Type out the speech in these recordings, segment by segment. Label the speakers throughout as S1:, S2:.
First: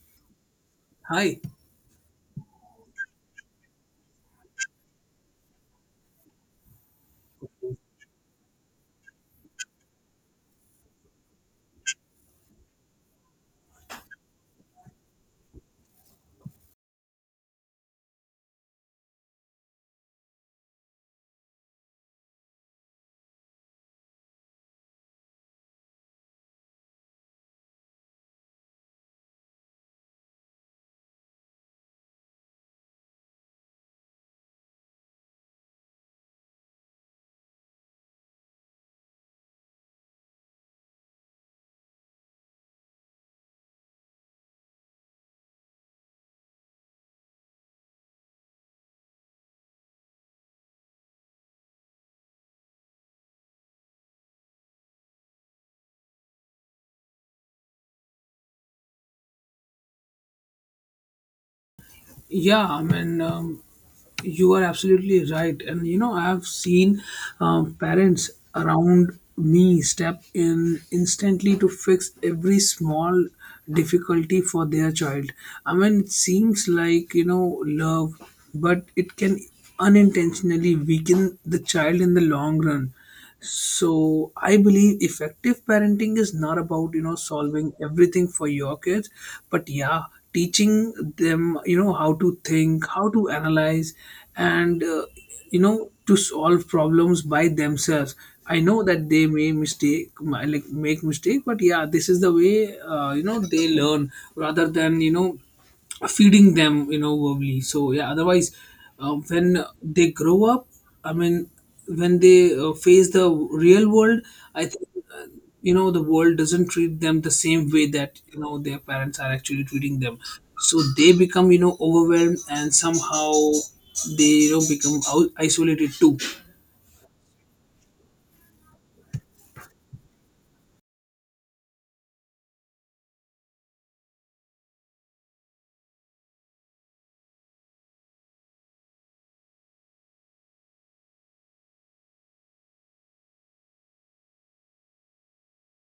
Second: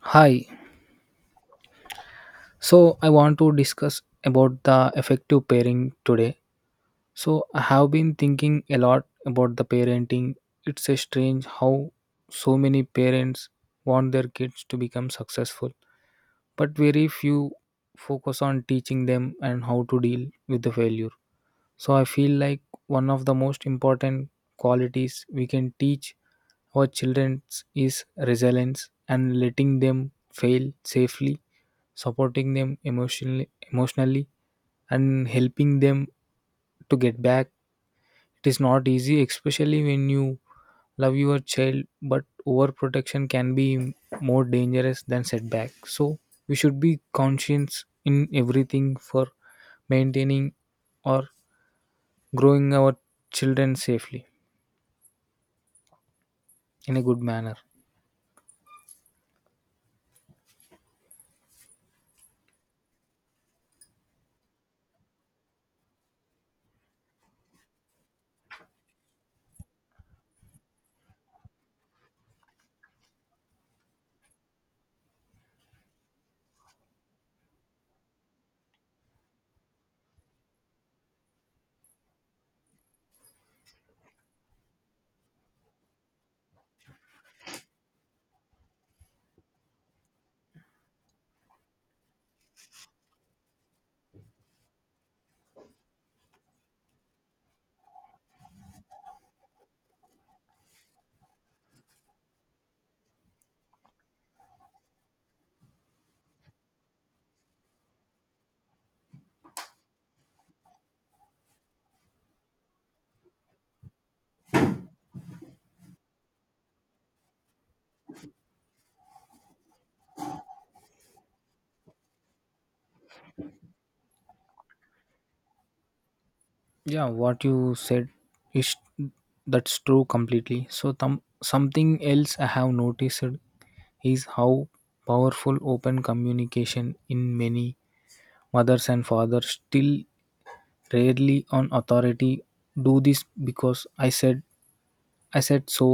S1: Hi.
S2: Hi.
S1: So I want to discuss about the effective pairing today. So I have been thinking a lot about the parenting. It's a strange how so many parents want their kids to become successful, but very few focus on teaching them and how to deal with the failure. So I feel like one of the most important qualities we can teach our children is resilience and letting them fail safely, supporting them emotionally and helping them to get back. It is not easy, especially when you love your child, but overprotection can be more dangerous than setback. So we should be conscious in everything for maintaining or growing our children safely in a good manner.
S2: Yeah, I mean, you are absolutely right. And, you know, I have seen parents around me step in instantly to fix every small difficulty for their child. I mean, it seems like, you know, love, but it can unintentionally weaken the child in the long run. So I believe effective parenting is not about, you know, solving everything for your kids, but yeah, teaching them, you know, how to think, how to analyze, and you know, to solve problems by themselves. I know that they may like make mistake, but yeah, this is the way you know, they learn rather than, you know, feeding them, you know, verbally. So yeah, otherwise, when they grow up, I mean, when they face the real world, I think, uh, you know, the world doesn't treat them the same way that, you know, their parents are actually treating them. So they become, you know, overwhelmed, and somehow they, you know, isolated too.
S1: Yeah, what you said is, that's true completely. So something else I have noticed is how powerful open communication in many mothers and fathers, still rarely on authority, do this because I said, so,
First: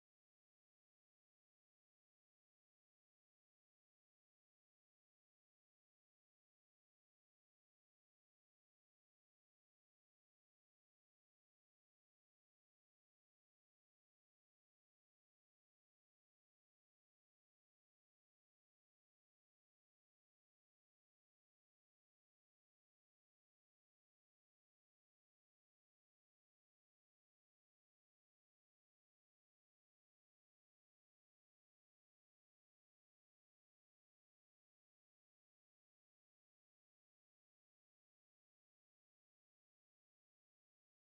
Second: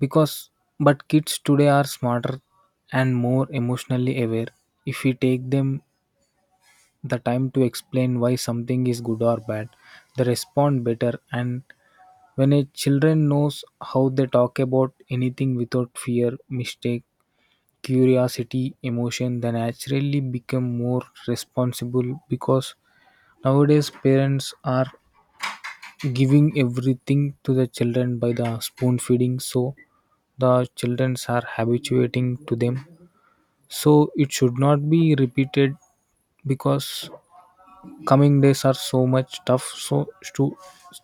S1: because, but kids today are smarter and more emotionally aware. If we take them the time to explain why something is good or bad, they respond better. And when a children knows how they talk about anything without fear mistake, curiosity, emotion, they naturally become more responsible, because nowadays parents are giving everything to the children by the spoon feeding, so the children are habituating to them. So it should not be repeated, because coming days are so much tough. So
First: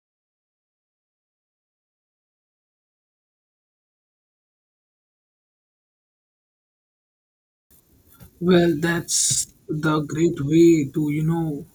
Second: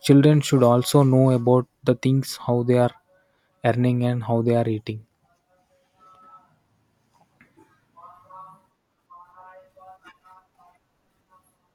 S1: children should also know about the things how they are earning and how they are eating.
S2: Well, that's the great way to, you know,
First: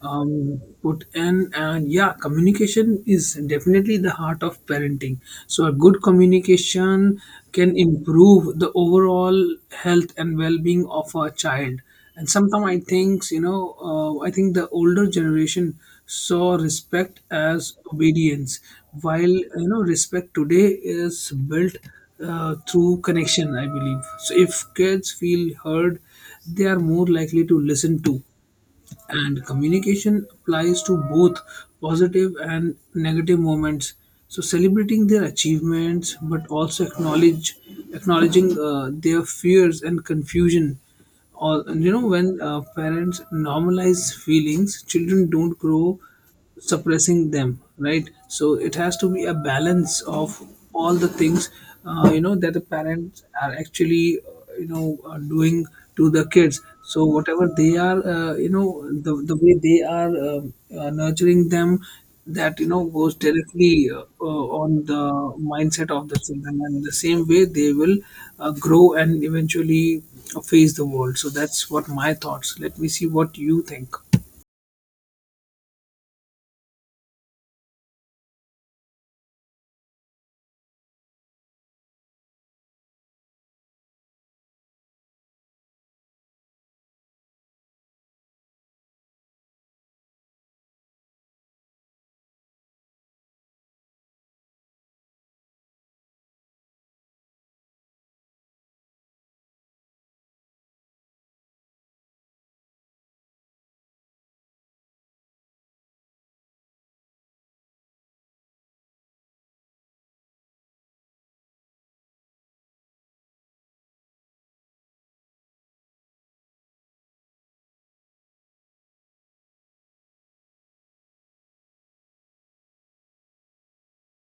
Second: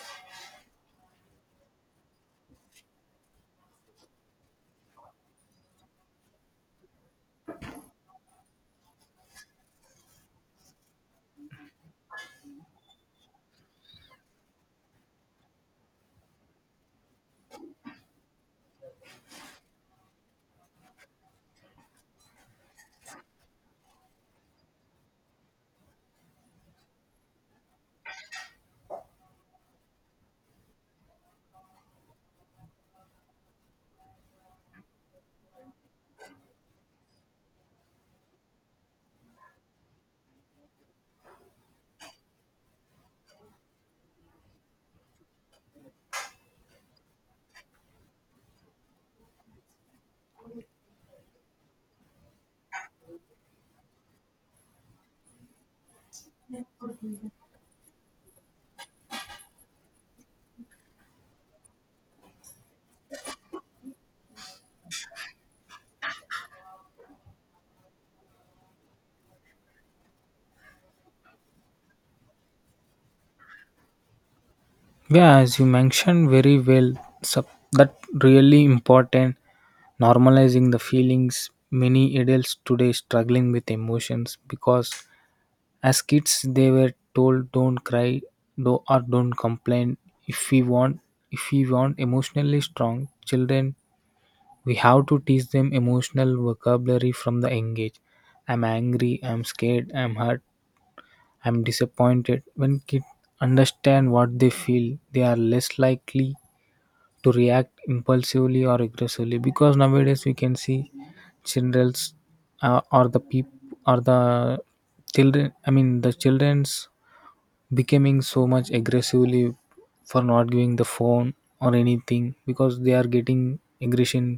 S2: put in. And yeah, communication is definitely the heart of parenting. So a good communication can improve the overall health and well being of a child. And sometimes I think, you know, I think the older generation saw respect as obedience, while, you know, respect today is built through connection, I believe. So if kids feel heard, they are more likely to listen to. And communication applies to both positive and negative moments. So celebrating their achievements, but also acknowledge acknowledging their fears and confusion. Or, you know, when parents normalize feelings, children don't grow suppressing them, right? So it has to be a balance of all the things you know, that the parents are actually, you know, doing to the kids. So whatever they are, you know, the way they are, nurturing them, that, you know, goes directly on the mindset of the children, and the same way they will grow and eventually face the world. So that's what my thoughts, let me see what you think.
S1: Yeah, as you mentioned very well, sup, that really important, normalizing the feelings. Many adults today struggling with emotions because as kids they were told don't cry, do or don't complain. If we want if we want emotionally strong children, we have to teach them emotional vocabulary from the young age. I'm angry, I'm scared, I'm hurt, I'm disappointed. When kids understand what they feel, they are less likely to react impulsively or aggressively, because nowadays we can see children's or the peop or the children I mean the children's becoming so much aggressively for not giving the phone or anything, because they are getting aggression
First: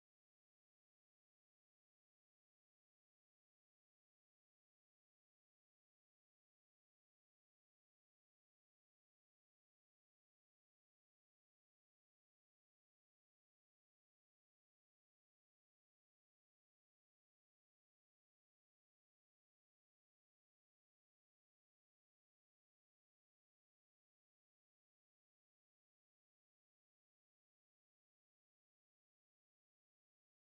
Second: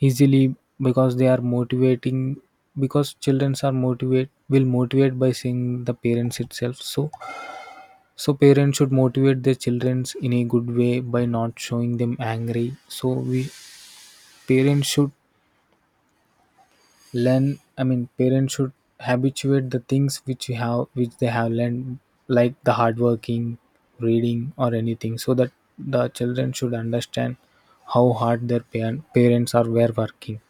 S1: easily, because they are motivating, because childrens are motivate by seeing the parents itself. So parents should motivate their childrens in a good way by not showing them angry. So we parents should learn, I mean parents should habituate the things which you have which they have learned, like the hard working, reading or anything, so that the children should understand how hard their pa- parents are were working.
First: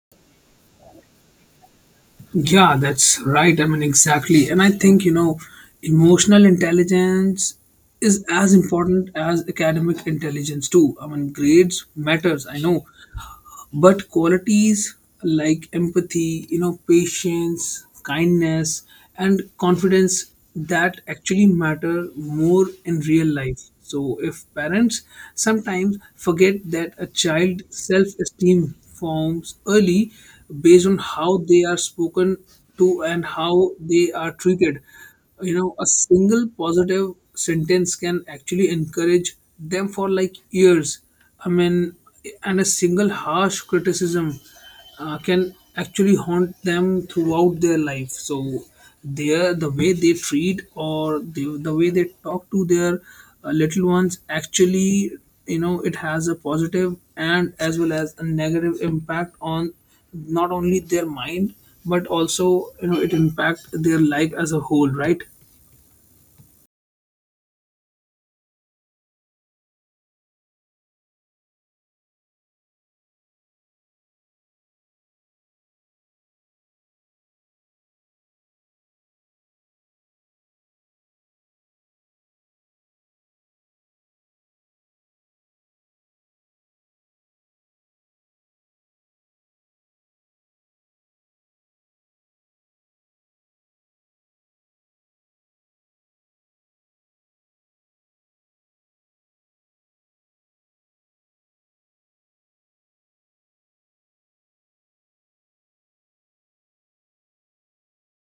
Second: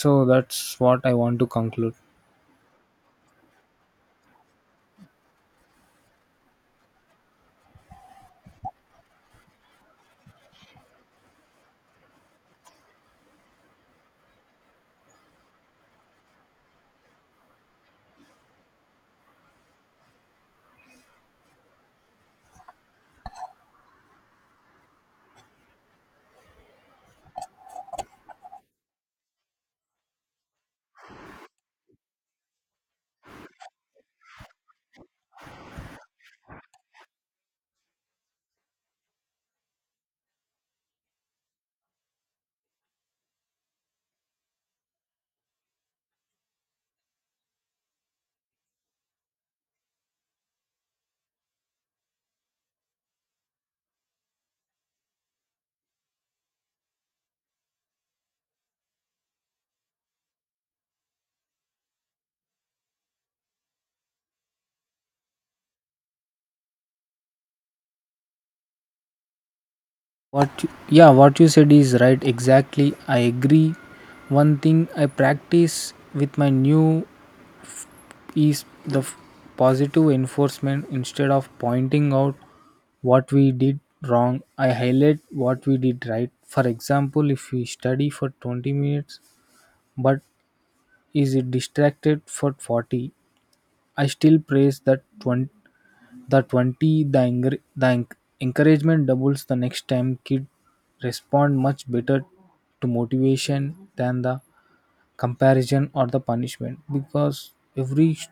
S1: So that's what I want to conclude.
S2: Yeah, that's right. I mean, exactly. And I think, you know, emotional intelligence is as important as academic intelligence too. I mean, grades matters, I know, but qualities like empathy, you know, patience, kindness, and confidence, that actually matter more in real life. So if parents sometimes forget that a child self esteem forms early based on how they are spoken to and how they are treated, you know, a single positive sentence can actually encourage them for like years. I mean, and a single harsh criticism can actually haunt them throughout their life. So their the way they treat, or the way they talk to their little ones, actually, you know, it has a positive and as well as a negative impact on not only their mind, but also, you know, it impact their life as a whole, right?
S1: what you- yeah, what you said is right, exactly, I agree. One thing I practice with my new is the positive enforcement. Instead of pointing out what we did wrong, I highlight what we did right. For example, if we study for 20 minutes but is it distracted for 40, I still praise that 20. The encouragement doubles the next time. Kid respond much better to motivation than the comparison or the punishment, because every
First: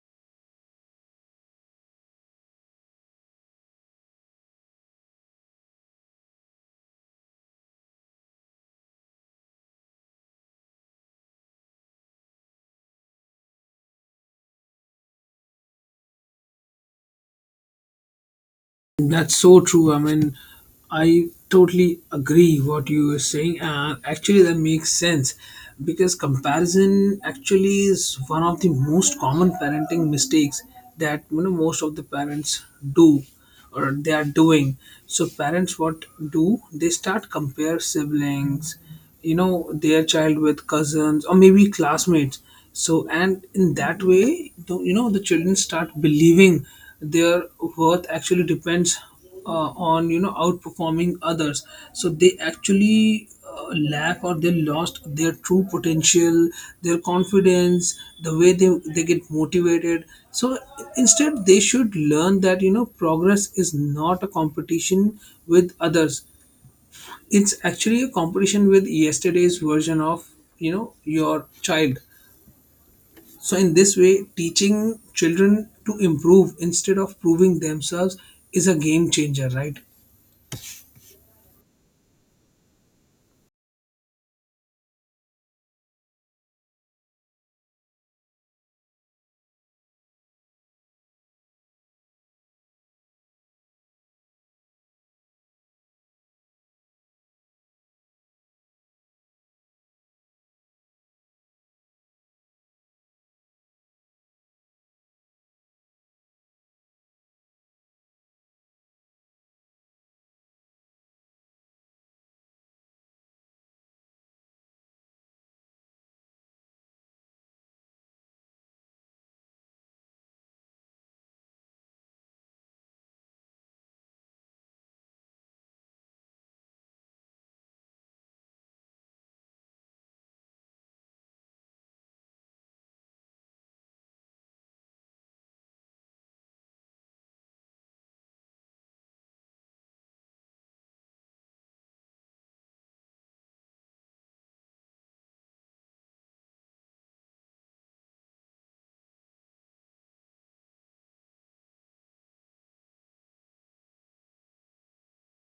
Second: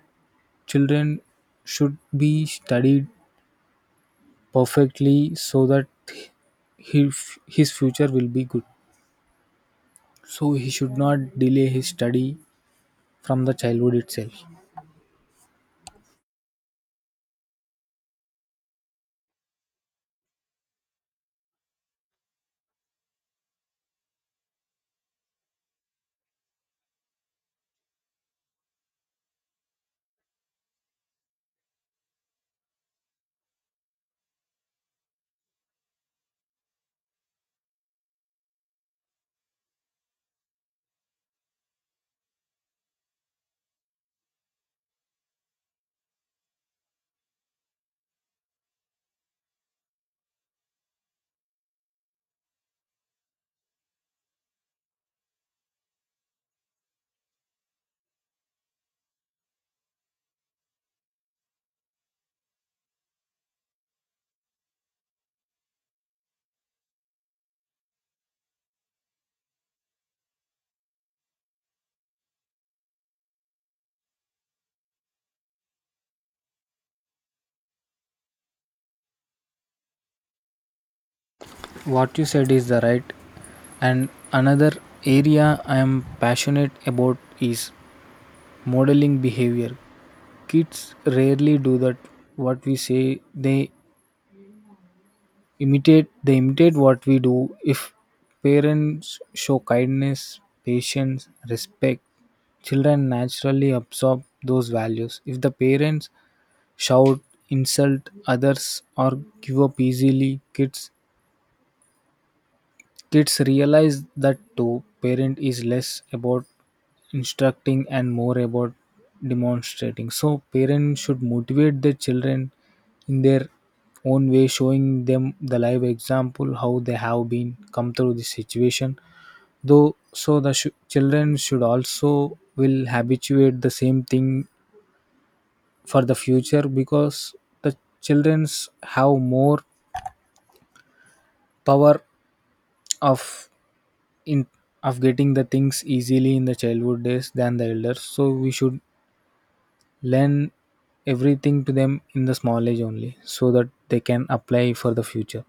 S1: children should be studied perfectly so that he, his future will be good. So he should not delay his study from the childhood itself.
S2: That's so true. I mean, I totally agree what you are saying. Actually, that makes sense because comparison actually is one of the most common parenting mistakes that, you know, most of the parents do or they are doing. So parents, what do they start, compare siblings, you know, their child with cousins or maybe classmates. So and in that way, you know, the children start believing their worth actually depends on, you know, outperforming others. So they actually lack, or they lost their true potential, their confidence, the way they get motivated. So instead they should learn that, you know, progress is not a competition with others, it's actually a competition with yesterday's version of, you know, your child. So in this way, teaching children to improve instead of proving themselves is a game changer, right?
S1: What you said is the right. And another area I am passionate about is modeling behavior. Kids rarely do that what we say. They imitate what we do. If parents show kindness, patience, respect, children naturally absorb those values. If the parents shout, insult others, or give up easily, kids realize that too. Parent is less about instructing and more about demonstrating. So parents should motivate their children in their own way, showing them the live example how they have been come through this situation. Though, so the children should also will habituate the same thing for the future, because the childrens have more power of in of getting the things easily in the childhood days than the elders. So we should learn everything to them in the small age only, so that they can apply for the future.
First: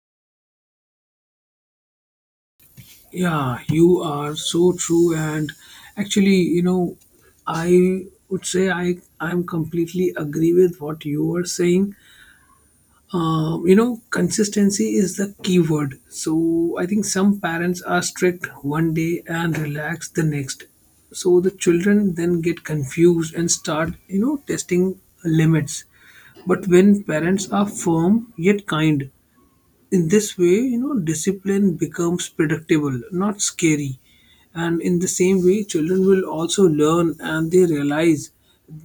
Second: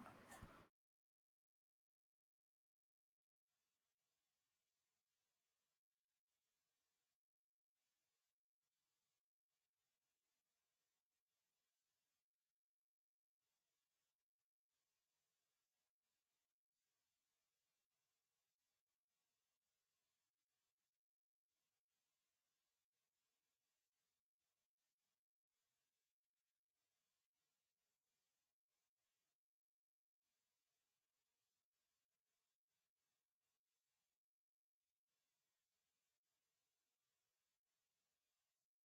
S2: Yeah, you are so true. And actually, you know, I would say I'm completely agree with what you were saying. You know, consistency is the key word. So I think some parents are strict one day and relax the next, so the children then get confused and start, you know, testing limits. But when parents are firm yet kind, in this way, you know, discipline becomes predictable, not scary. And in the same way, children will also learn, and they realize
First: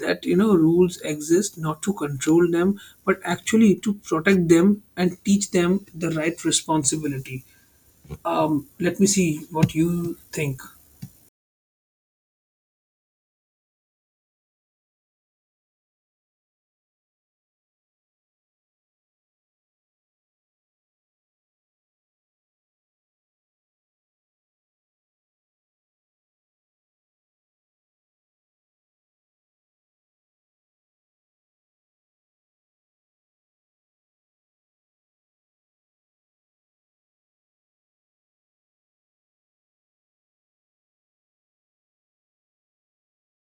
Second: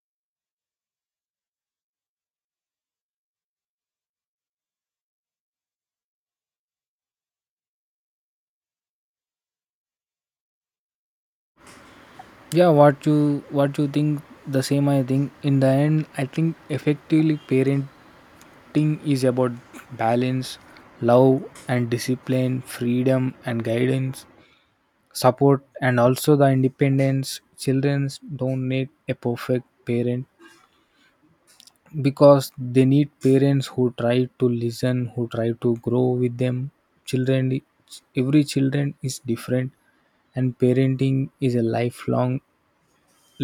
S2: that, you know, rules exist not to control them, but actually to protect them and teach them the right responsibility. Let me see what you think.
S1: Yeah, what you think the same. I think in the end, I think effectively parenting is about balance, love and discipline, freedom and guidance, support and also the independence. Children don't need a perfect parent, because they need parents who try to listen, who try to grow with them. Children, every children is different, and parenting is a lifelong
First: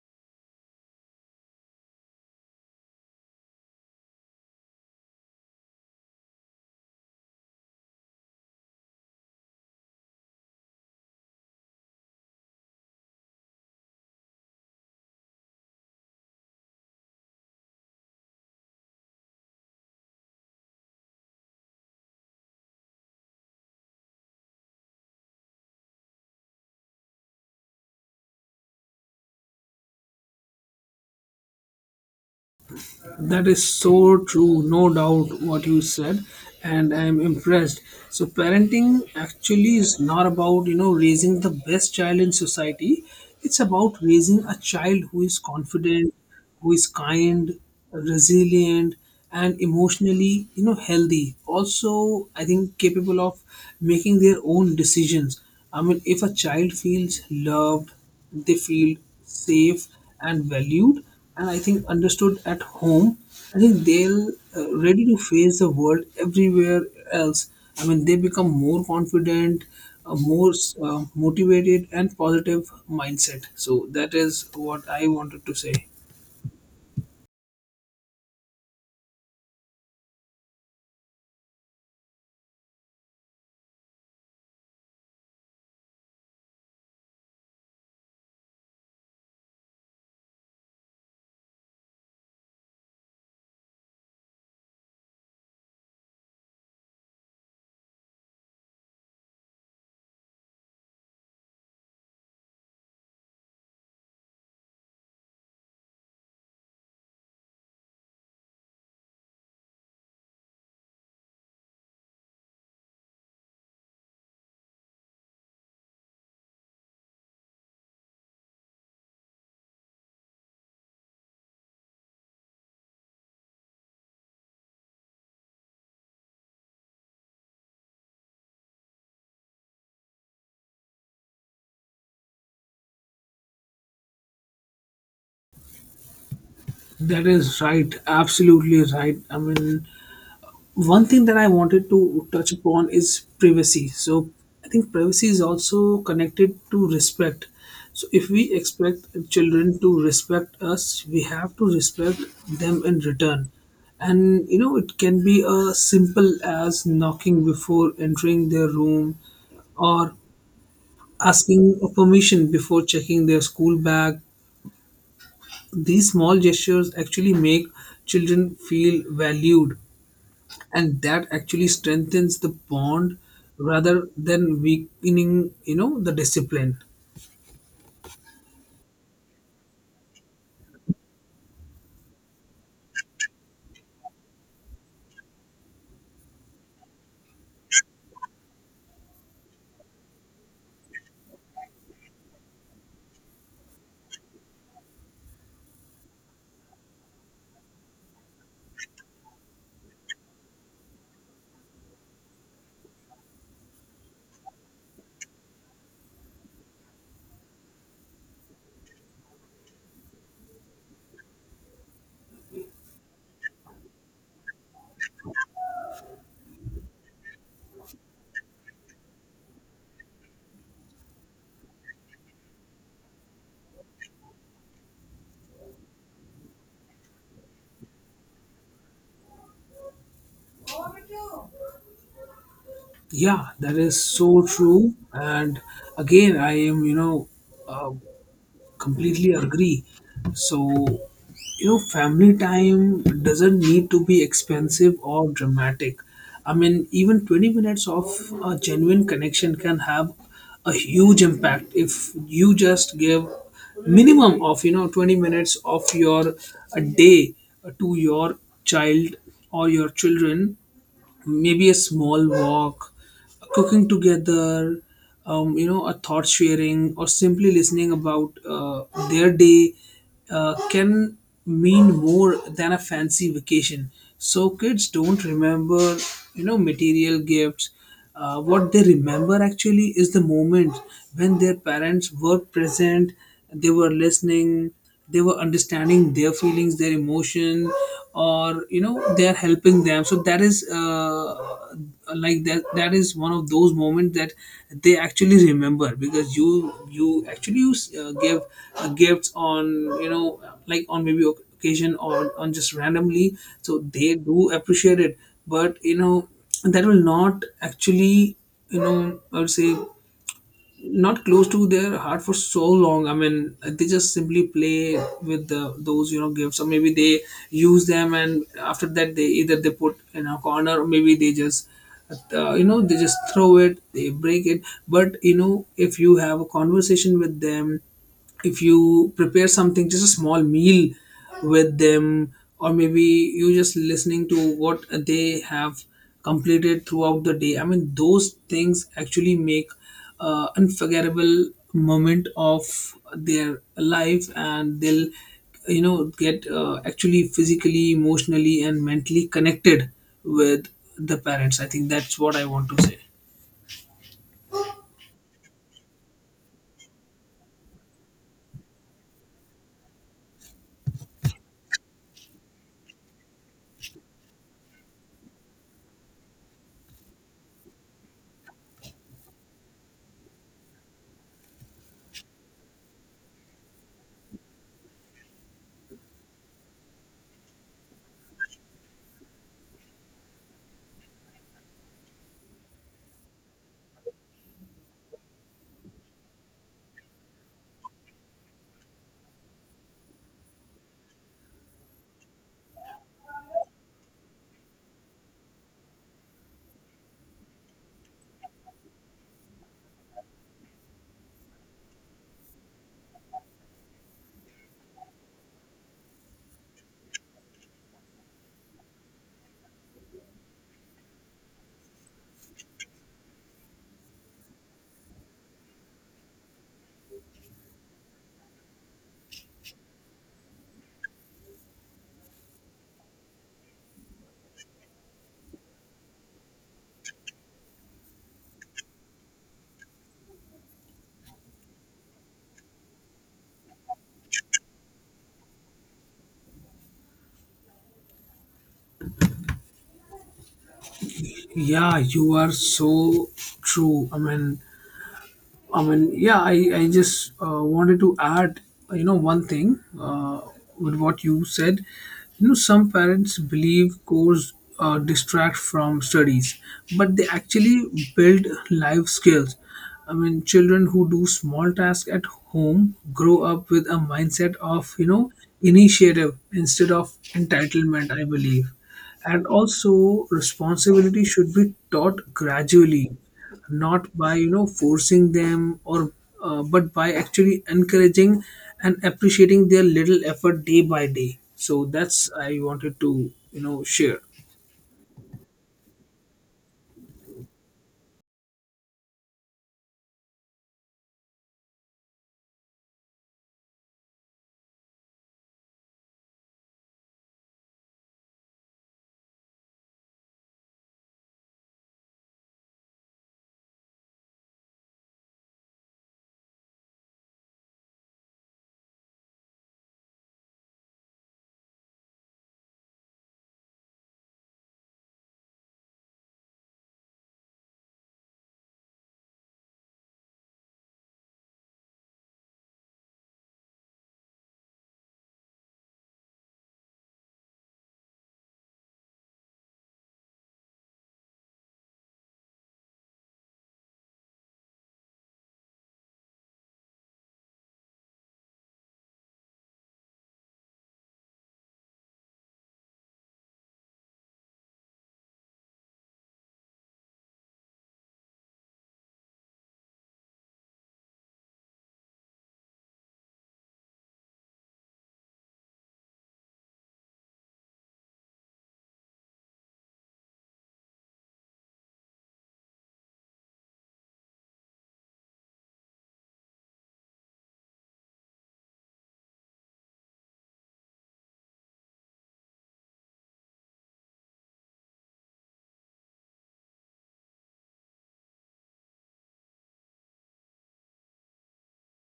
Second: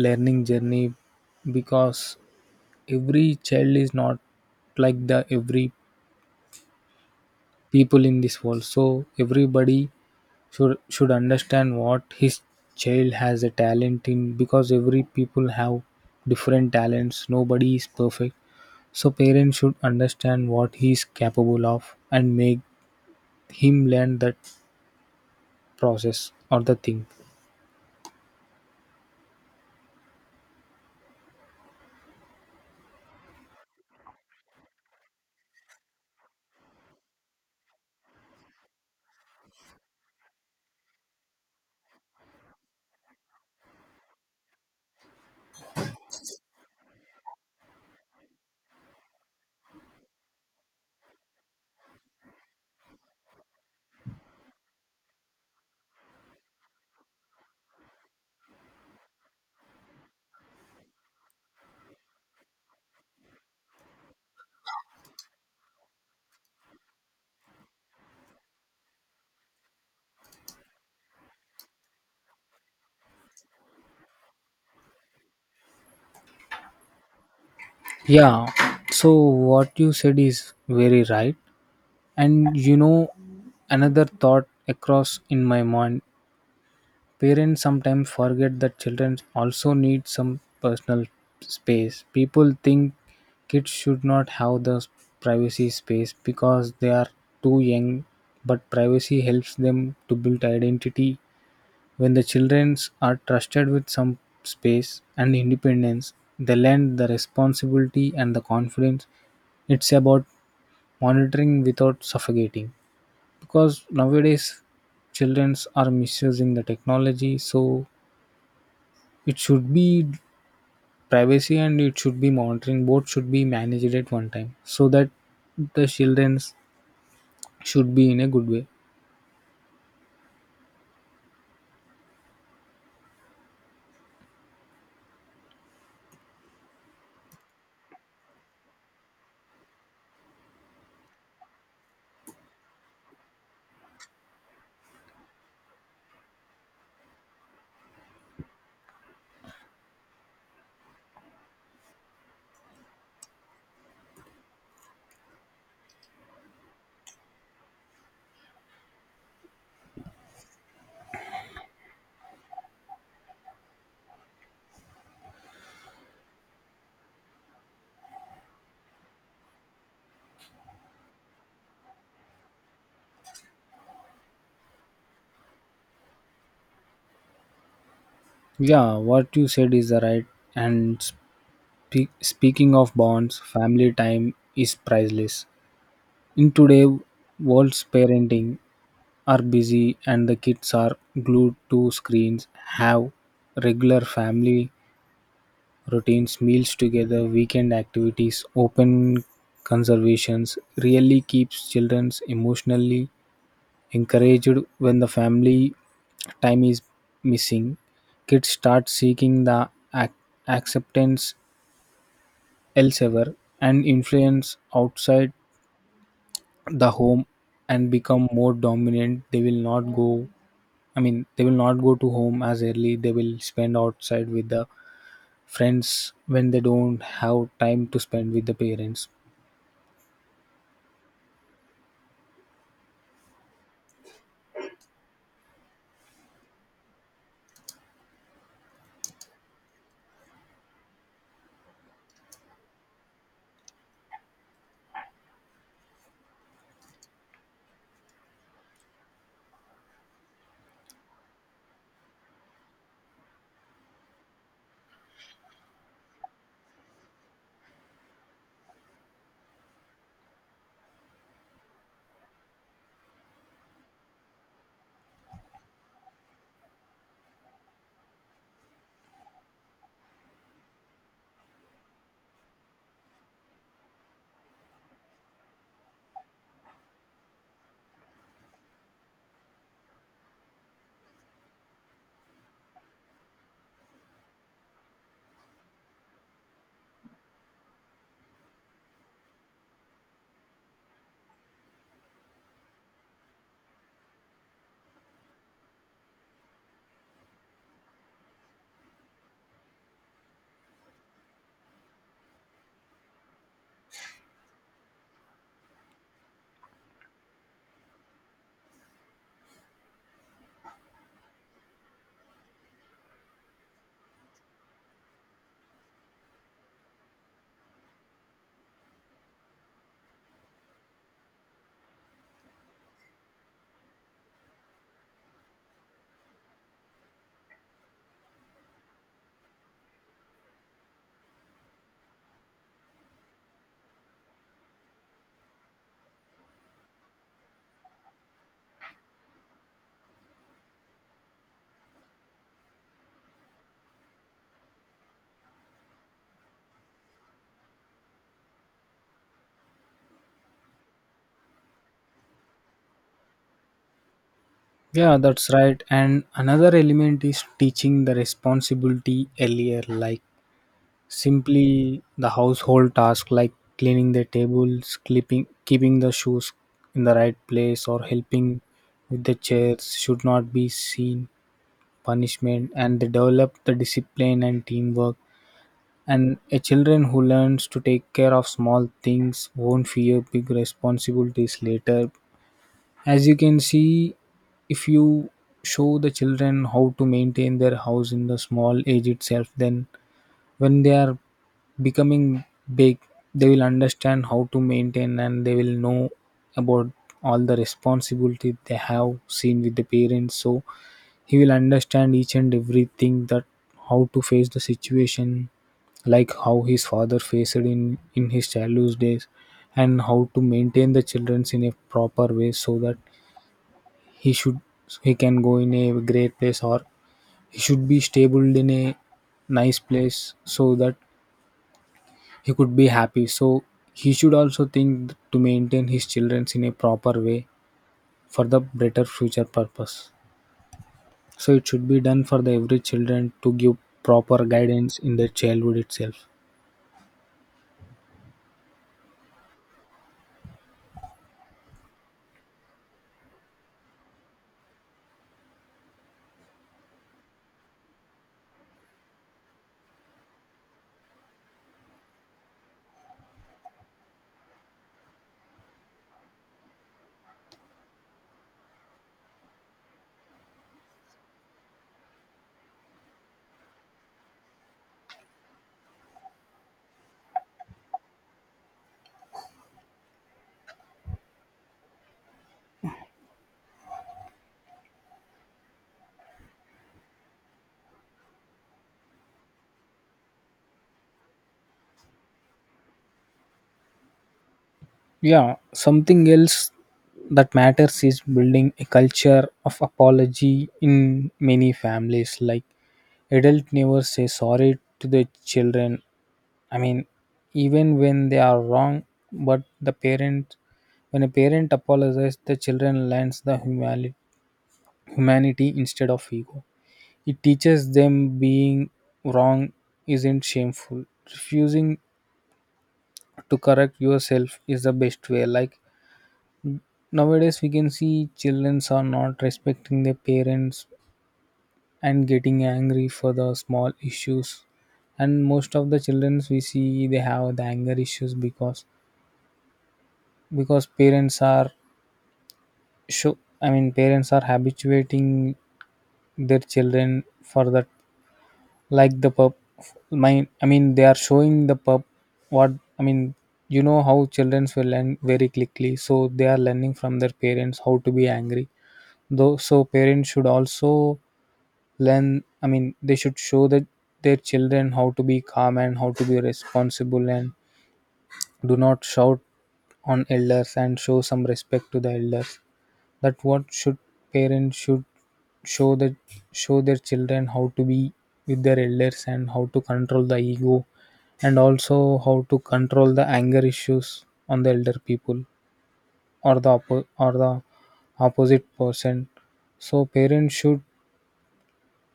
S1: learning journey, because every child is not like the every people in this world. So everybody should understand what his child has a talent in, because every people have different talents, nobody is perfect. So parents should understand what he is capable of and make him learn that process or the thing.
S2: That is so true, no doubt what you said, and I am impressed. So parenting actually is not about, you know, raising the best child in society, it's about raising a child who is confident, who is kind, resilient, and emotionally, you know, healthy. Also, I think capable of making their own decisions. I mean, if a child feels loved, they feel safe and valued, and I think understood at home, I think they'll ready to face the world everywhere else. I mean, they become more confident, more motivated and positive mindset. So that is what I wanted to say.
S1: Yeah. So what you said is very right. And you know, another thought across in my mind. Parents sometimes forget that children also need some personal space. People think kids should not have the privacy space because they are too young, but privacy helps them to build identity. When the children are trusted with some space and independence, they learn the responsibility and the confidence. It's about monitoring without suffocating. Because nowadays, children are misusing the technology, so it should be privacy and it should be monitoring. Both should be managed at one time so that the children should be in a good way.
S2: That is right, absolutely right. I mean, one thing that I wanted to touch upon is privacy. So I think privacy is also connected to respect. So if we expect children to respect us, we have to respect them in return. And you know, it can be as simple as knocking before entering their room, or asking for permission before checking their school bag. These small gestures actually make children feel valued, and that actually strengthens the bond rather than weakening, you know, the discipline.
S1: Yeah, what you said is the right. And speaking of bonds, family time is priceless. In today's world's parenting are busy and the kids are glued to screens, have regular family routines, meals together, weekend activities, open conservations really keeps children emotionally encouraged. When the family time is missing, kids start seeking the ac- acceptance elsewhere and influence outside the home and become more dominant. They will not go, I mean, they will not go to home as early. They will spend outside with the friends when they don't have time to spend with the parents.
S2: Yeah, that is so true, and again, I am, you know, uh, completely agree. So, you know, family time doesn't need to be expensive or dramatic. I mean, even 20 minutes of a genuine connection can have a huge impact if you just give minimum of, you know, 20 minutes of your a day to your child or your children. Maybe a small walk, cooking together, you know, a thought sharing, or simply listening about their day can mean more than a fancy vacation. So kids don't remember, you know, material gifts. What they remember actually is the moment when their parents were present, they were listening, they were understanding their feelings, their emotion, or you know, they're helping them. So that is like that, that is one of those moments that they actually remember. Because you actually you give gifts on, you know, like on maybe occasion or on just randomly, so they do appreciate it. But you know, that will not actually, you know, I would say, not close to their heart for so long. I mean, they just simply play with those, you know, gifts, or maybe they use them, and after that, they either they put in a corner, or maybe they just you know, they just throw it, they break it. But you know, if you have a conversation with them, if you prepare something, just a small meal with them, or maybe you just listening to what they have completed throughout the day, I mean, those things actually make unforgettable moment of their life, and they'll, you know, get actually physically, emotionally, and mentally connected with the parents. I think that's what I want to say.
S1: Yeah, that's right. And another element is teaching the responsibility earlier, like simply the household tasks like cleaning the tables, clipping, keeping the shoes in the right place, or helping with the chairs should not be seen punishment, and they develop the discipline and teamwork. And a children who learns to take care of small things won't fear big responsibilities later. As you can see, if you show the children how to maintain their house in the small age itself, then when they are becoming big, they will understand how to maintain and they will know about all the responsibility they have seen with the parents. So he will understand each and everything, that how to face the situation, like how his father faced it in his childhood days, and how to maintain the childrens in a proper way, so that he should he can go in a great place, or he should be stable in a nice place, so that he could be happy. So he should also think to maintain his childrens in a proper way for the better future purpose. So it should be done for the every children, to give proper guidance in their childhood itself.
S2: Yeah, you are so true. I mean, yeah, I just wanted to add, you know, one thing with what you said. You know, some parents believe course distract from studies, but they actually build life skills. I mean, children who do small tasks at home grow up with a mindset of, you know, initiative instead of entitlement, I believe. And also, responsibility should be taught gradually, not by, you know, forcing them, or but by actually encouraging and appreciating their little effort day by day. So that's I wanted to, you know, share.
S1: Yeah, something else that matters is building a culture of apology in many families. Like adult never say sorry to the children, I mean, even when they are wrong. But the parent, when a parent apologizes, the children learns the humanity instead of ego. It teaches them being wrong isn't shameful. Refusing to correct yourself is the best way. Like nowadays, we can see children are not respecting their parents and getting angry for the small issues. And most of the children we see, they have the anger issues, because parents are, sure, I mean parents are habituating their children for that, like the pub. I mean they are showing the pub, what I mean. You know how children will learn very quickly, so they are learning from their parents how to be angry. Though, so parents should also learn. I mean, they should show that their children how to be calm and how to be responsible and do not shout on elders and show some respect to the elders that what should parents should show that show their children how to be with their elders and how to control the ego and also how to control the anger issues on the elder people or the opposite person, so parents should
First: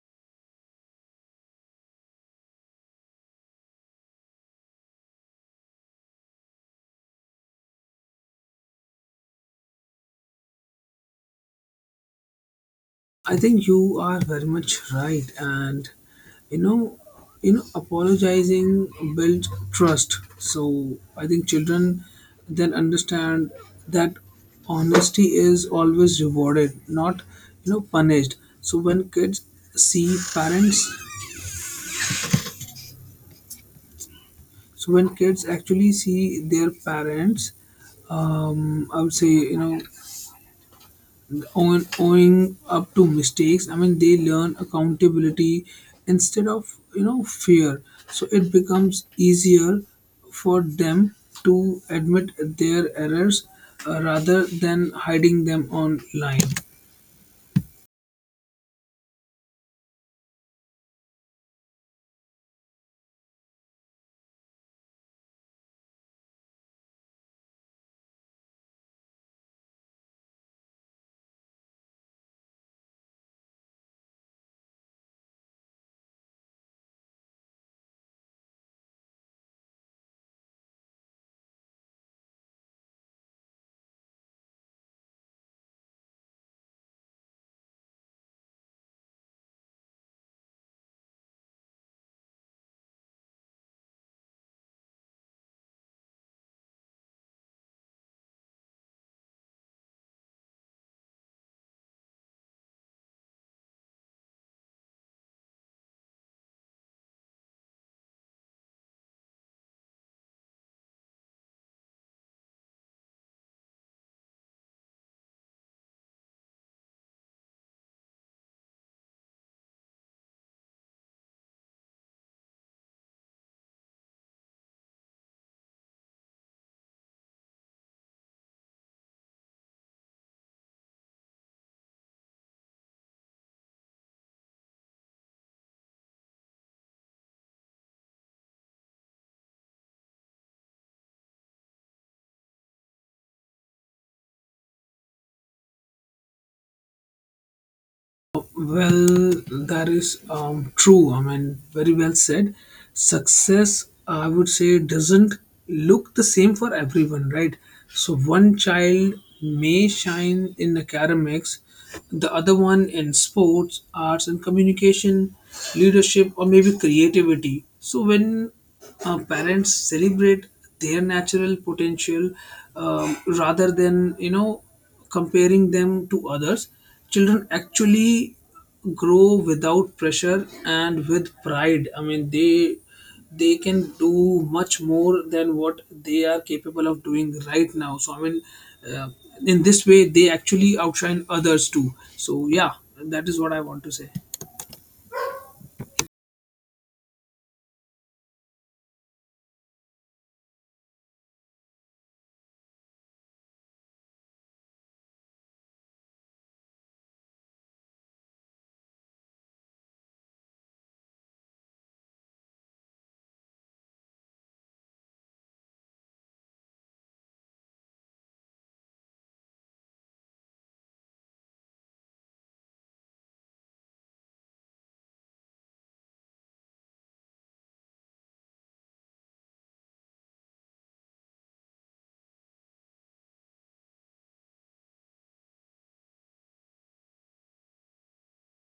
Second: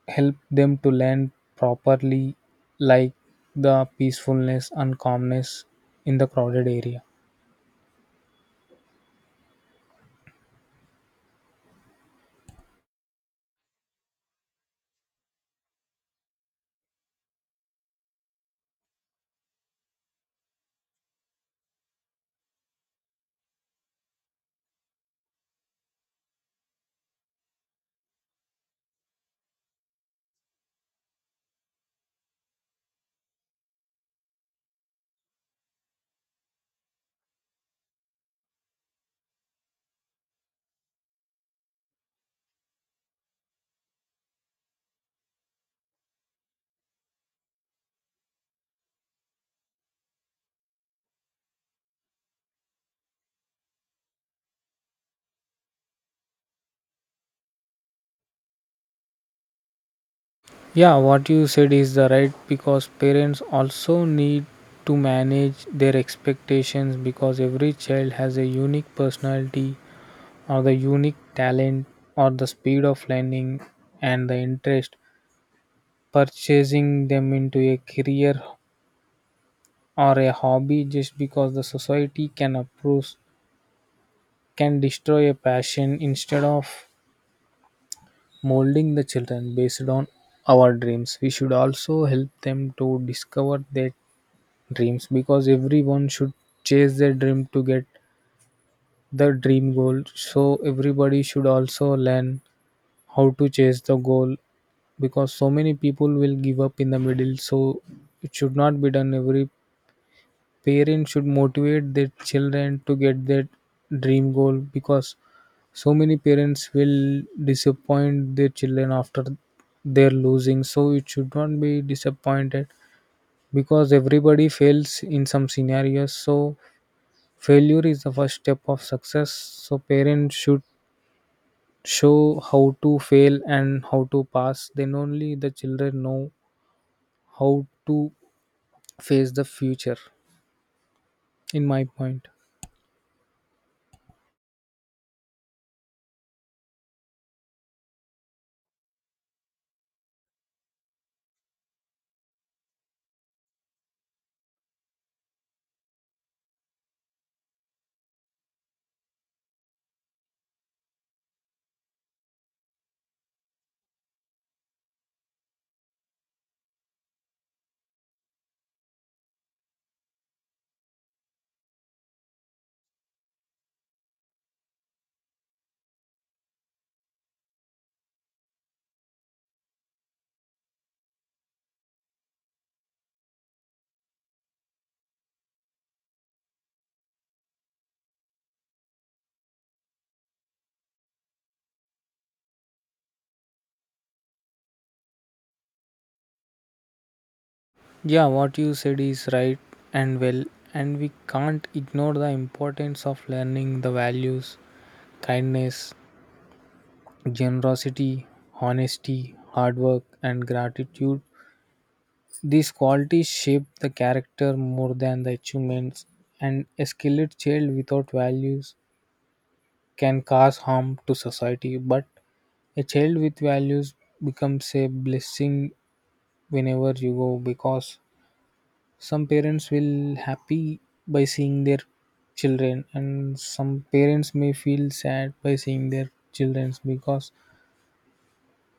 S1: help them to learn properly, like the peacefulness and calmness in the crowded area.
S2: I think you are very much right, and you know, you know, apologizing builds trust. So I think children then understand that honesty is always rewarded, not, you know, punished. So see parents, when kids actually see their parents, I would say, you know, owing up to mistakes, I mean, they learn accountability instead of, you know, fear. So it becomes easier for them to admit their errors rather than hiding them online.
S1: Yeah, what you said is the right, because parents also need to manage their expectations, because every child has a unique personality or the unique talent or the speed of learning and the interest purchasing them into a career or a hobby just because the society can approve can destroy a passion. Instead of molding the children based on our dreams, we should also help them to discover their dreams, because everyone should chase their dream to get the dream goal, so everybody should also learn how to chase the goal, because so many people will give up in the middle, so it should not be done. Every parent should motivate their children to get their dream goal, because so many parents will disappoint their children after they're losing, so it should not be disappointed, because everybody fails in some scenarios. So failure is the first step of success, so parents should show how to fail and how to pass. Then only the children know how to face the future, in my point.
S2: Well, that is true. I mean, very well said. Success, I would say, doesn't look the same for everyone, right? So one child may shine in academics, the other one in sports, arts, and communication, leadership, or maybe creativity. So when parents celebrate their natural potential rather than, you know, comparing them to others, children actually grow without pressure and with pride. I mean, they can do much more than what they are capable of doing right now. So uh, in this way, they actually outshine others too. So yeah, that is what I want to say.
S1: Yeah, what you said is right, and well, and we can't ignore the importance of learning the values, kindness, generosity, honesty, hard work, and gratitude. These qualities shape the character more than the achievements, and a skilled child without values can cause harm to society. But a child with values becomes a blessing whenever you go, because some parents will happy by seeing their children and some parents may feel sad by seeing their children, because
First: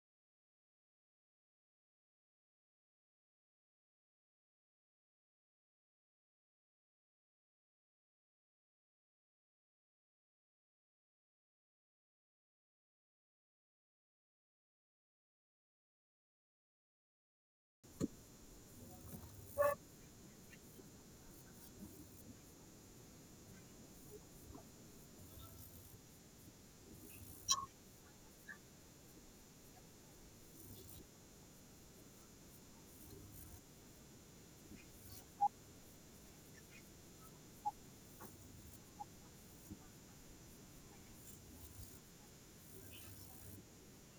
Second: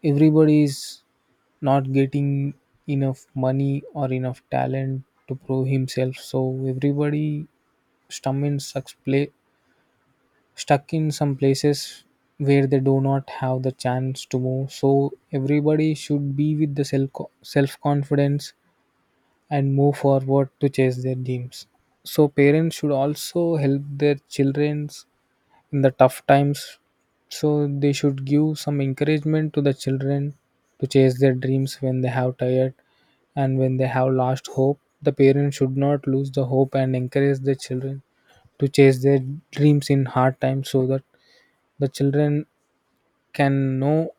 S1: everybody is not getting enough money or enough talent to prove himself. So everybody stum in such pla stuck in some places where they do not have the chance to move. So everybody should be with the self confidence and move forward to chase their dreams. So parents should also help their childrens in the tough times. So they should give some encouragement to the children to chase their dreams when they have tired and when they have lost hope. The parents should not lose the hope and encourage the children to chase their dreams in hard times, so that the children can know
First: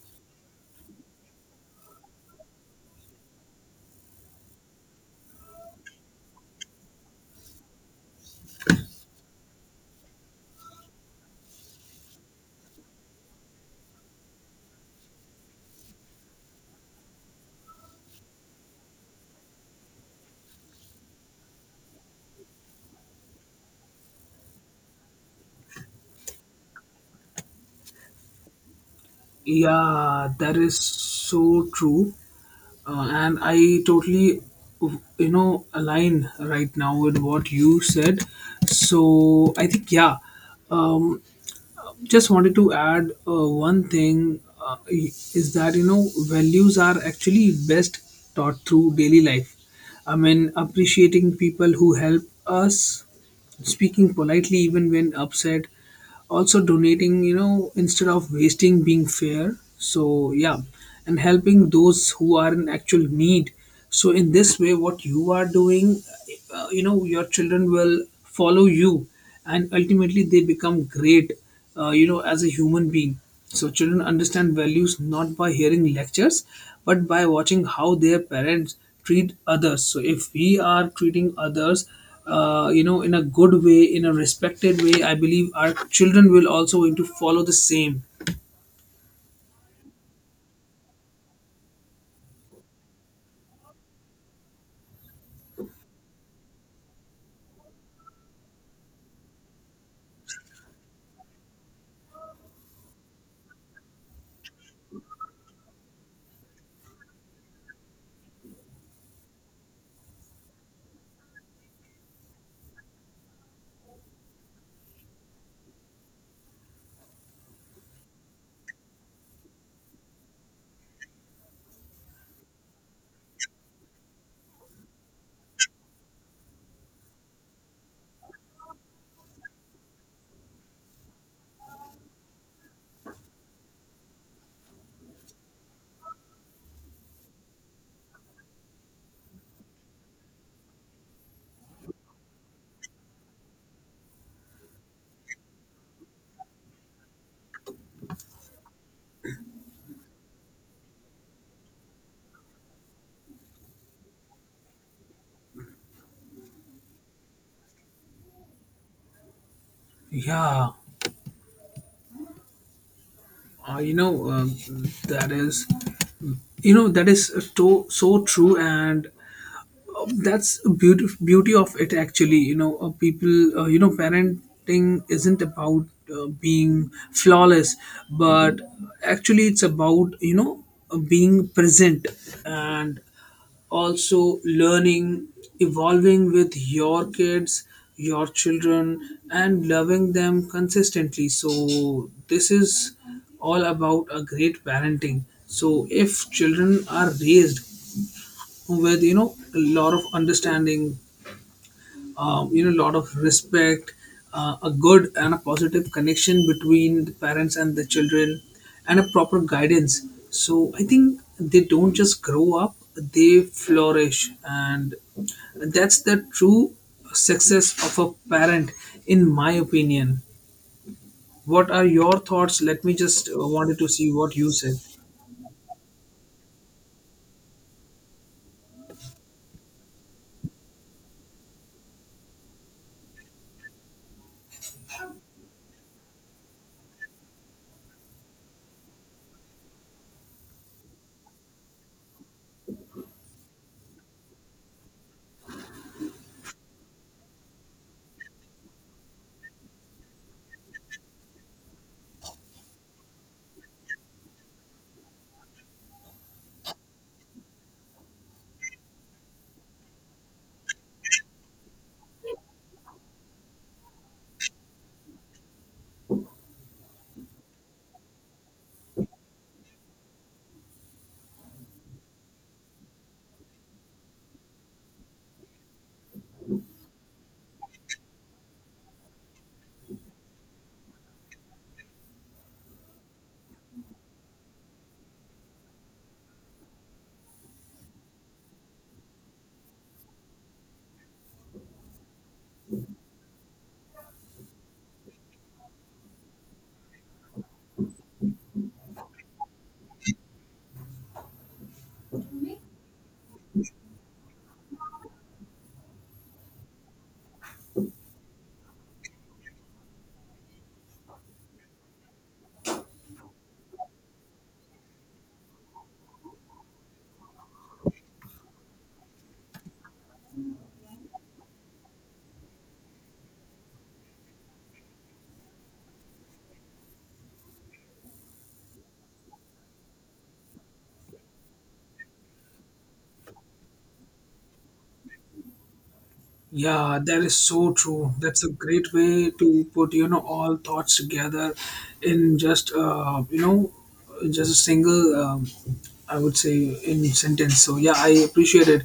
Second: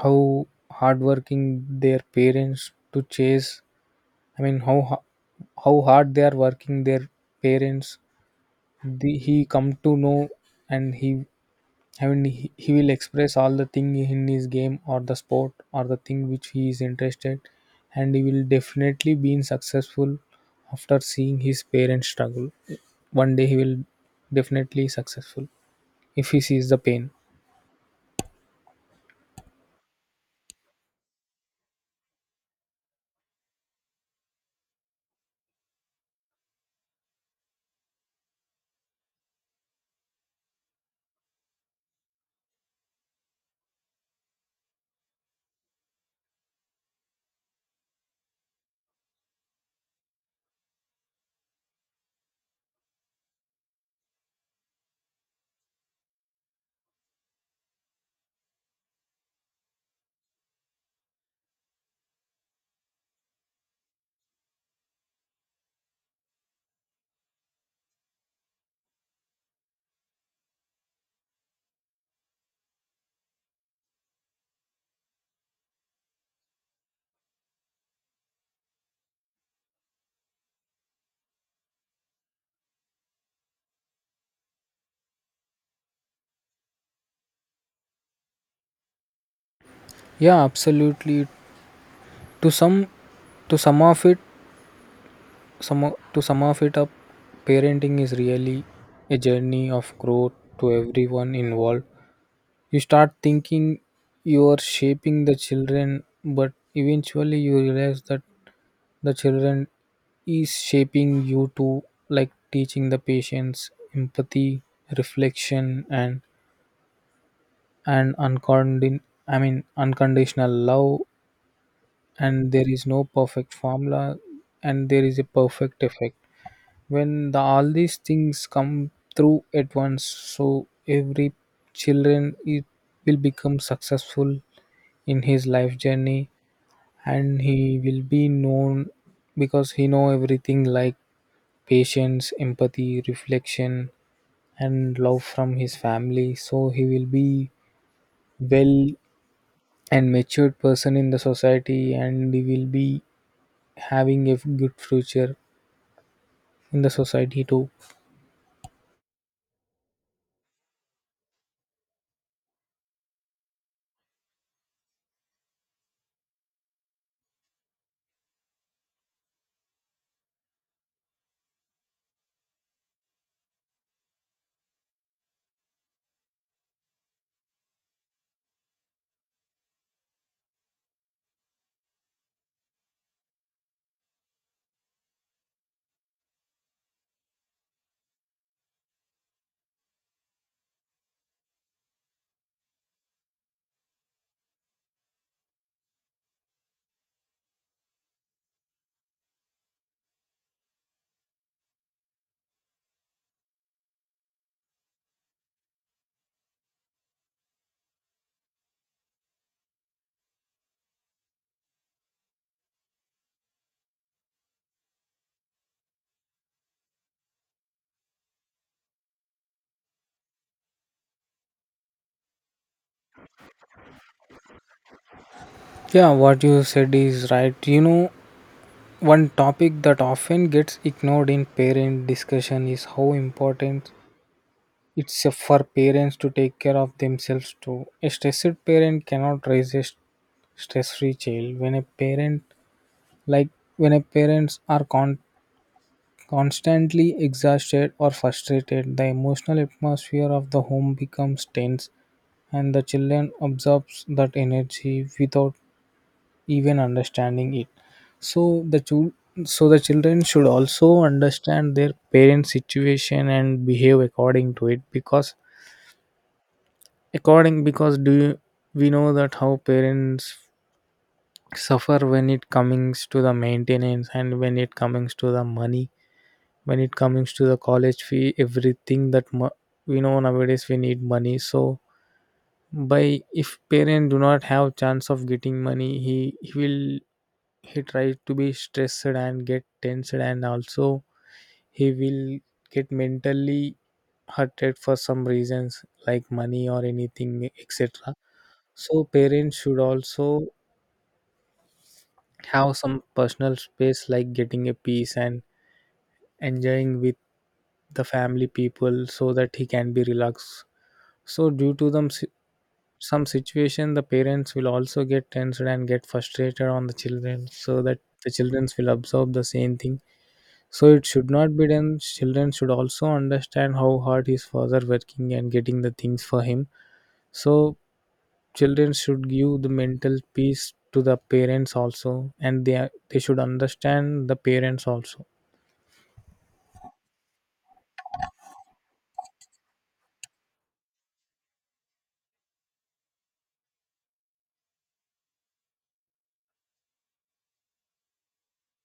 S1: how hardworking their parents to chase. I mean, how ho- how hard they are working, their parents. He come to know, and he and he will express all the thing in his game or the sport or the thing which he is interested, and he will definitely be successful. After seeing his parents struggle, one day he will definitely successful if he sees the pain.
S2: Yeah, that is so true. And I totally align right now with what you said. So I think yeah. um, just wanted to add one thing is that you know values are actually best taught through daily life. I mean, appreciating people who help us, speaking politely even when upset, also donating, you know, instead of wasting, being fair, so yeah, and helping those who are in actual need. So in this way, what you are doing, you know, your children will follow you, and ultimately they become great, you know, as a human being. So children understand values not by hearing lectures, but by watching how their parents treat others. So if we are treating others, you know, in a good way, in a respected way, I believe our children will also going to follow the same.
S1: Yeah, absolutely. to some to sum of it to sum of it up, parenting is really a journey of growth to everyone involved. You start thinking you are shaping the children, but eventually you realize that the children is shaping you too, like teaching the patience, empathy, reflection, and uncondin I mean unconditional love. And there is no perfect formula, and there is a perfect effect. All these things come through at once, so every children it will become successful in his life journey, and he will be known because he know everything, like patience, empathy, reflection, and love from his family. So he will be well and matured person in the society, and he will be having a good future in the society too.
S2: Yeah, uh, you know, um that is, you know, that is so so true, and that's a beauty of it actually, you know. People, you know, parenting isn't about being flawless, but actually it's about, you know, being present, and also learning, evolving with your kids, your children, and loving them consistently. So this is all about a great parenting. So if children are raised with, you know, a lot of understanding, you know, a lot of respect, a good and a positive connection between the parents and the children, and a proper guidance, so I think they don't just grow up, they flourish, and that's the true success of a parent, in my opinion. What are your thoughts? Let me just wanted to see what you said.
S1: Yeah, what you said is right, you know. One topic that often gets ignored in parent discussion is how important it's for parents to take care of themselves too. A stressed parent cannot raise a stress-free child. When a parent like when a parents are con- Constantly exhausted or frustrated, the emotional atmosphere of the home becomes tense and the children absorbs that energy without even understanding it. so the chul- so the children should also understand their parents situation and behave according to it, because according because we know that how parents suffer when it comes to the maintenance and when it comes to the money, when it comes to the college fee, everything. We know nowadays we need money, so by if parent do not have chance of getting money, he will, he tries to be stressed and get tensed, and also he will get mentally hurted for some reasons like money or anything etc. So parents should also have some personal space like getting a peace and enjoying with the family people so that he can be relaxed. So due to them si- Some situation the parents will also get tensed and get frustrated on the children, so that the children will absorb the same thing. So it should not be done. Children should also understand how hard his father working and getting the things for him. So children should give the mental peace to the parents also, and they should understand the parents also.
S2: Yeah, that is so true. That's a great way to put, you know, all thoughts together in just, you know, just a single, I would say, in sentence. So yeah, I appreciate it,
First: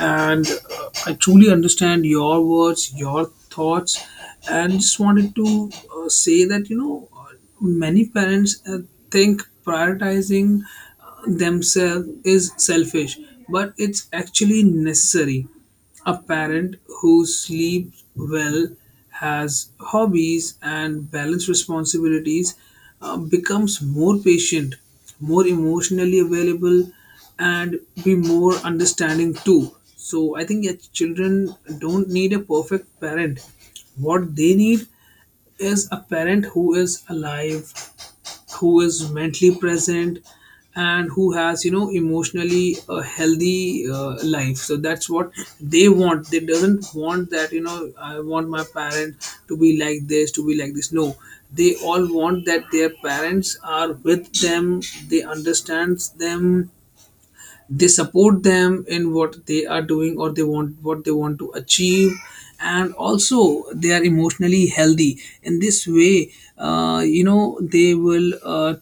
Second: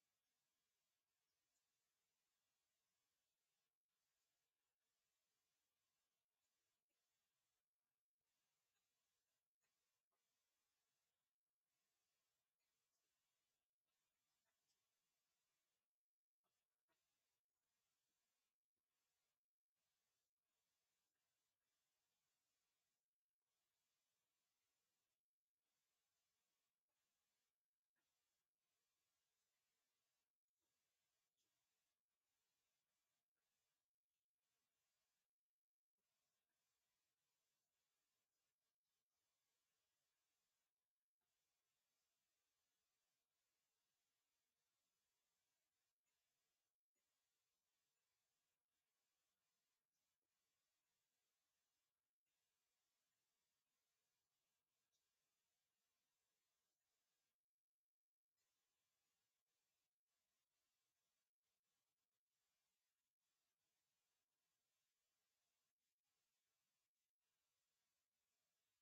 S2: and I truly understand your words, your thoughts, and just wanted to say that, you know, many parents think prioritizing themselves is selfish, but it's actually necessary. A parent who sleeps well, has hobbies, and balanced responsibilities becomes more patient, more emotionally available, and be more understanding too. So, I think your children don't need a perfect parent. What they need is a parent who is alive, who is mentally present, and who has, you know, emotionally a healthy life. So that's what they want. They doesn't want that, you know, I want my parent to be like this, to be like this. No, they all want that their parents are with them, they understands them, they support them in what they are doing or they want what they want to achieve, and also they are emotionally healthy. In this way, you know, they will,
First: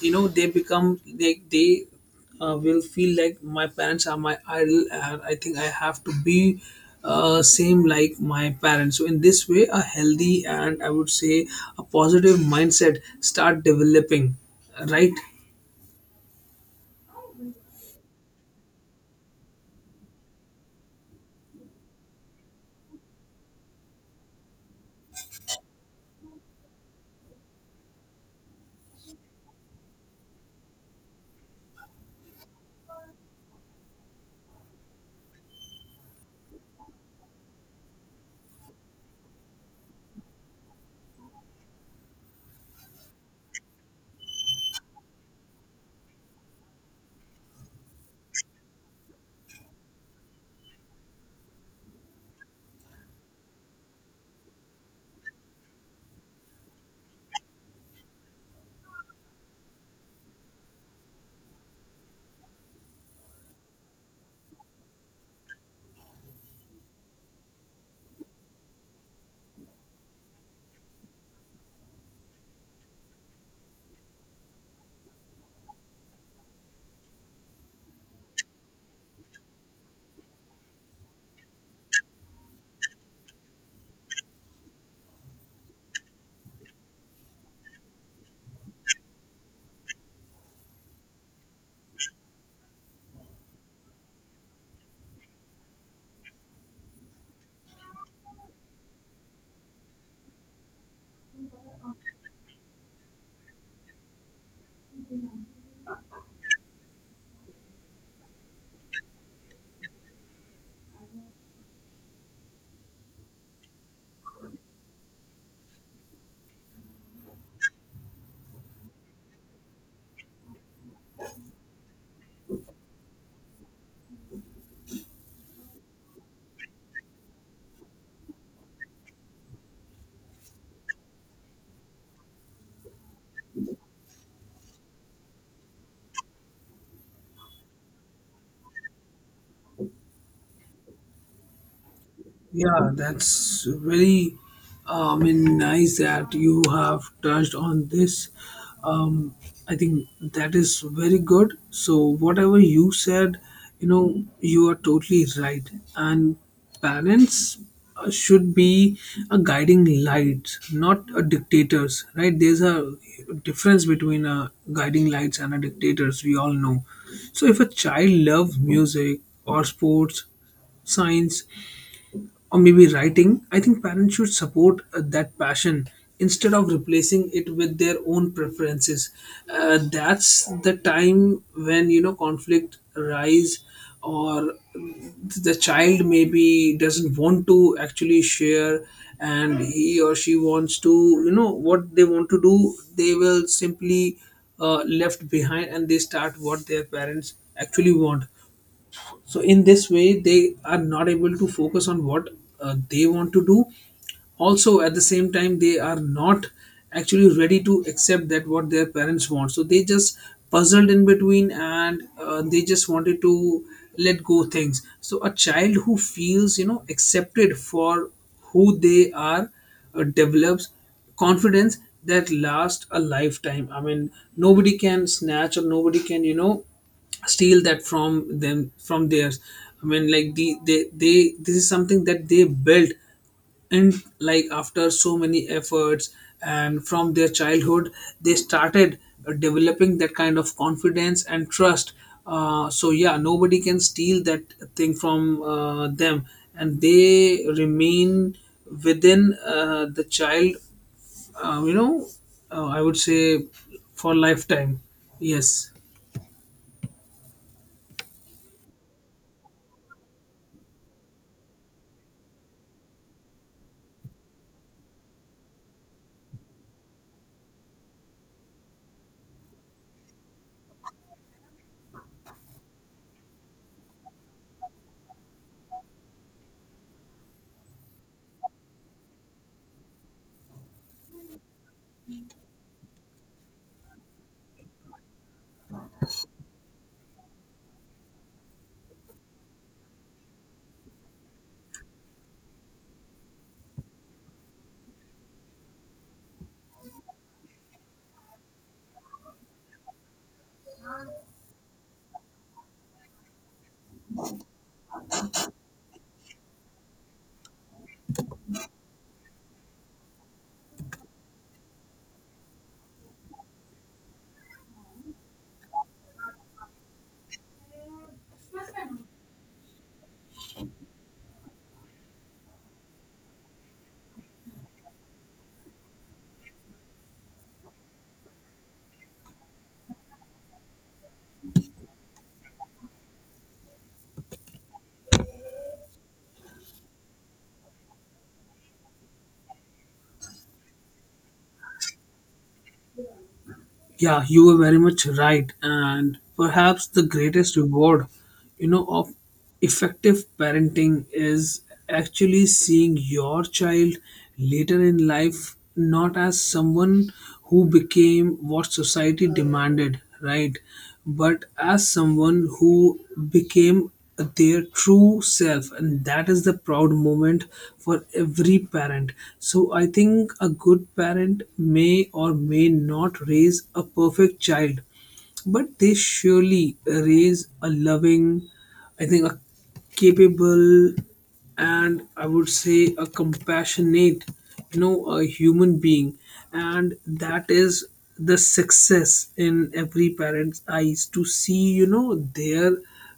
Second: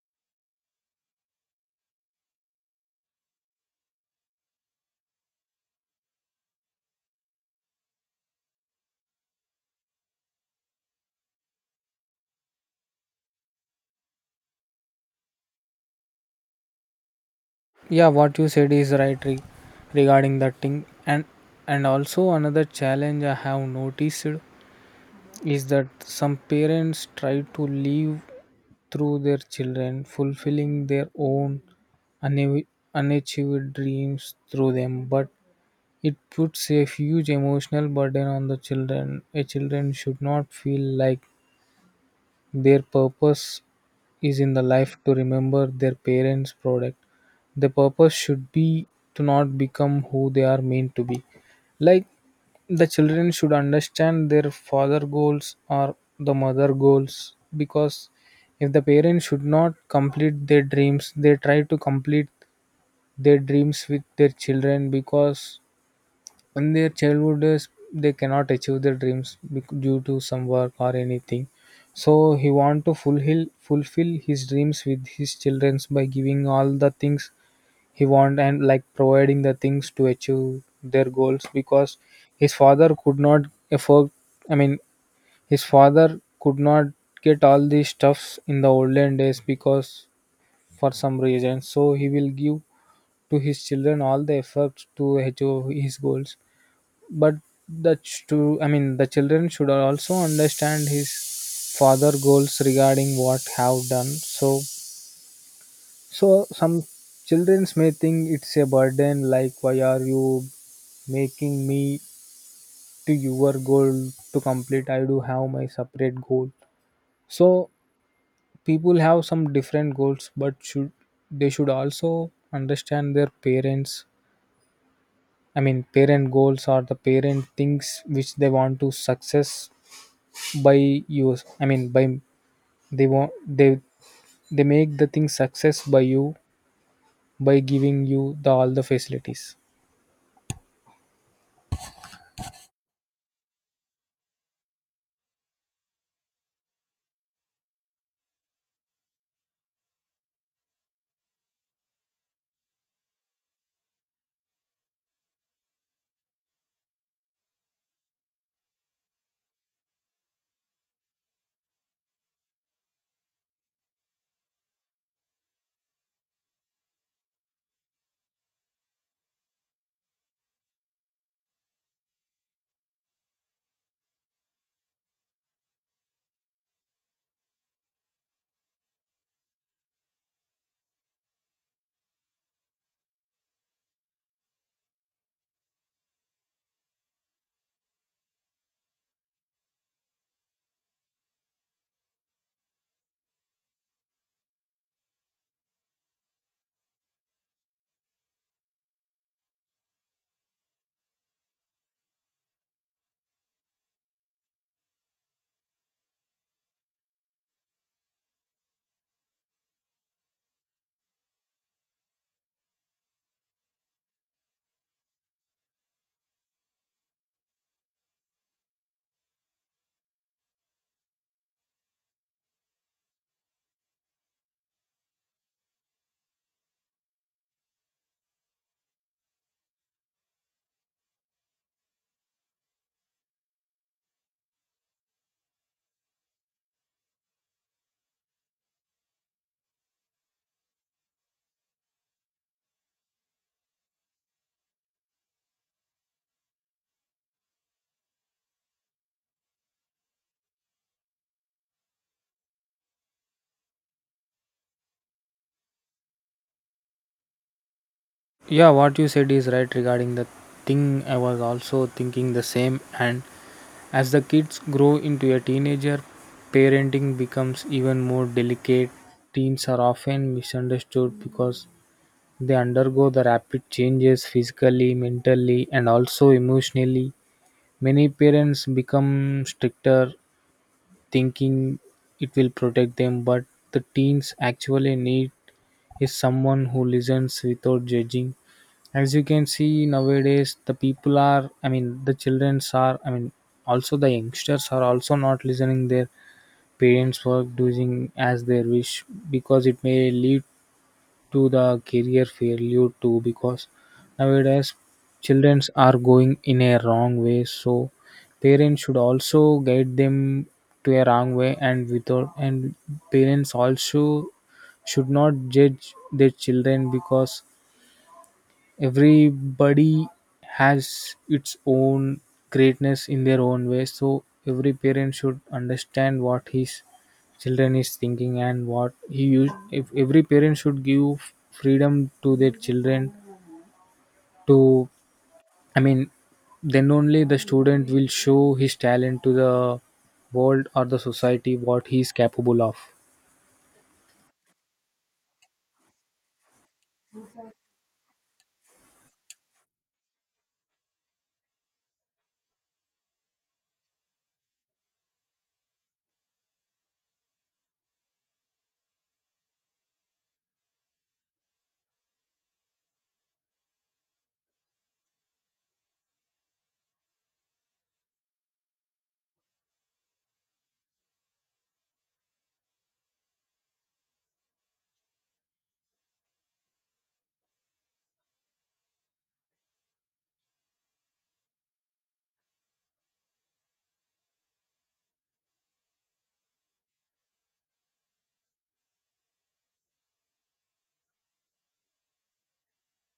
S2: you know, they become like they, will feel like my parents are my idol, and I think I have to be same like my parents. So in this way, a healthy and I would say a positive mindset start developing, right?
S1: Yeah, what you said is right regarding that thing, and also another challenge I have noticed is that some parents try to live through their children, fulfilling their own unav- unachieved dreams through them, but it puts a huge emotional burden on the children. A children should not feel like their purpose is in the life to remember their parents' product. The purpose should be to not become who they are meant to be. Like the children should understand their father goals or the mother goals, because if the parents should not complete their dreams, they try to complete their dreams with their children, because in their childhood days they cannot achieve their dreams due to some work or anything. So he want to fulfill his dreams with his children by giving all the things he want and like providing the things to achieve their goals, because his father could not afford. I mean, his father could not get all these stuffs in the olden days because for some reason. So he will give to his children all the efforts to achieve his goals. But the ch- to I mean the children should also understand his father goals regarding what have done. So so some children may think it's a burden, like why are you making me to your goal to complete? I do have my separate goal. So people have some different goals, but should they should also understand their parents. I mean, parent goals are the parent things which they want to success by you. By they want they they make the thing success by you, by giving you the all the facilities.
S2: Yeah, that's very, I mean, nice that you have touched on this. Um, I think that is very good. So whatever you said, you know, you are totally right. And parents should be a guiding light, not a dictators, right? There's a difference between a guiding lights and a dictators. We all know. So if a child loves music or sports, science or maybe writing, I think parents should support that passion instead of replacing it with their own preferences. That's the time when, you know, conflict arise, or the child maybe doesn't want to actually share, and he or she wants to, you know, what they want to do, they will simply left behind, and they start what their parents actually want. So in this way, they are not able to focus on what they want to do. Also at the same time, they are not actually ready to accept that what their parents want, so they just puzzled in between, and they just wanted to let go things. So a child who feels, you know, accepted for who they are develops confidence that lasts a lifetime. I mean, nobody can snatch or nobody can, you know, steal that from them, from theirs. I mean, like they this is something that they built, and like after so many efforts and from their childhood, they started developing that kind of confidence and trust. So yeah, nobody can steal that thing from them, and they remain within the child, uh, you know I would say for lifetime. Yes.
S1: Yeah, what you said is right regarding the thing. I was also thinking the same. And as the kids grow into a teenager, parenting becomes even more delicate. Teens are often misunderstood because they undergo the rapid changes physically, mentally, and also emotionally. Many parents become stricter, thinking it will protect them, but the teens actually need is someone who listens without judging. As you can see nowadays, the people are, I mean, the childrens are, I mean, also the youngsters are also not listening their parents' work, doing as their wish, because it may lead to the career failure too, because nowadays children are going in a wrong way. So parents should also guide them to a wrong way, and without and parents also should not judge their children, because everybody has its own greatness in their own way. So every parent should understand what his children is thinking and what he use. If every parent should give freedom to their children to, I mean, then only the student will show his talent to the world or the society what he is capable of.
S2: Yeah, you were very much right. And perhaps the greatest reward, you know, of effective parenting is actually seeing your child later in life, not as someone who became what society demanded, right? But as someone who became their true self, and that is the proud moment for every parent. So I think a good parent may or may not raise a perfect child, but they surely raise a loving, I think a capable, and I would say a compassionate, you know, a human being. And that is the success in every parent's eyes, to see, you know, their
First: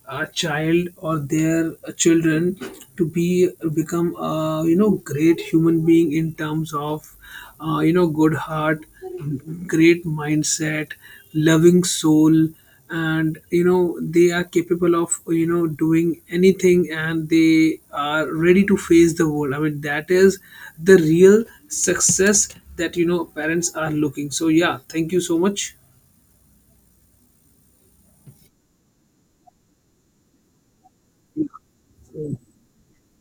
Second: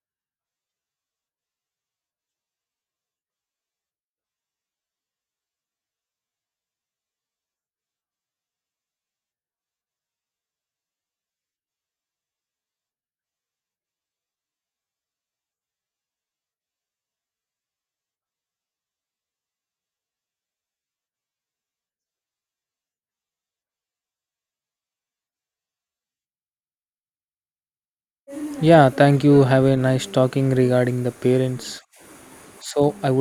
S2: child or their children to be become a, you know, great human being in terms of you know, good heart, great mindset, loving soul, and you know they are capable of, you know, doing anything, and they are ready to face the world. I mean, that is the real success that, you know, parents are looking. So yeah, thank you so much.
S1: Yeah, thank you, have a nice talking regarding the parents. So I would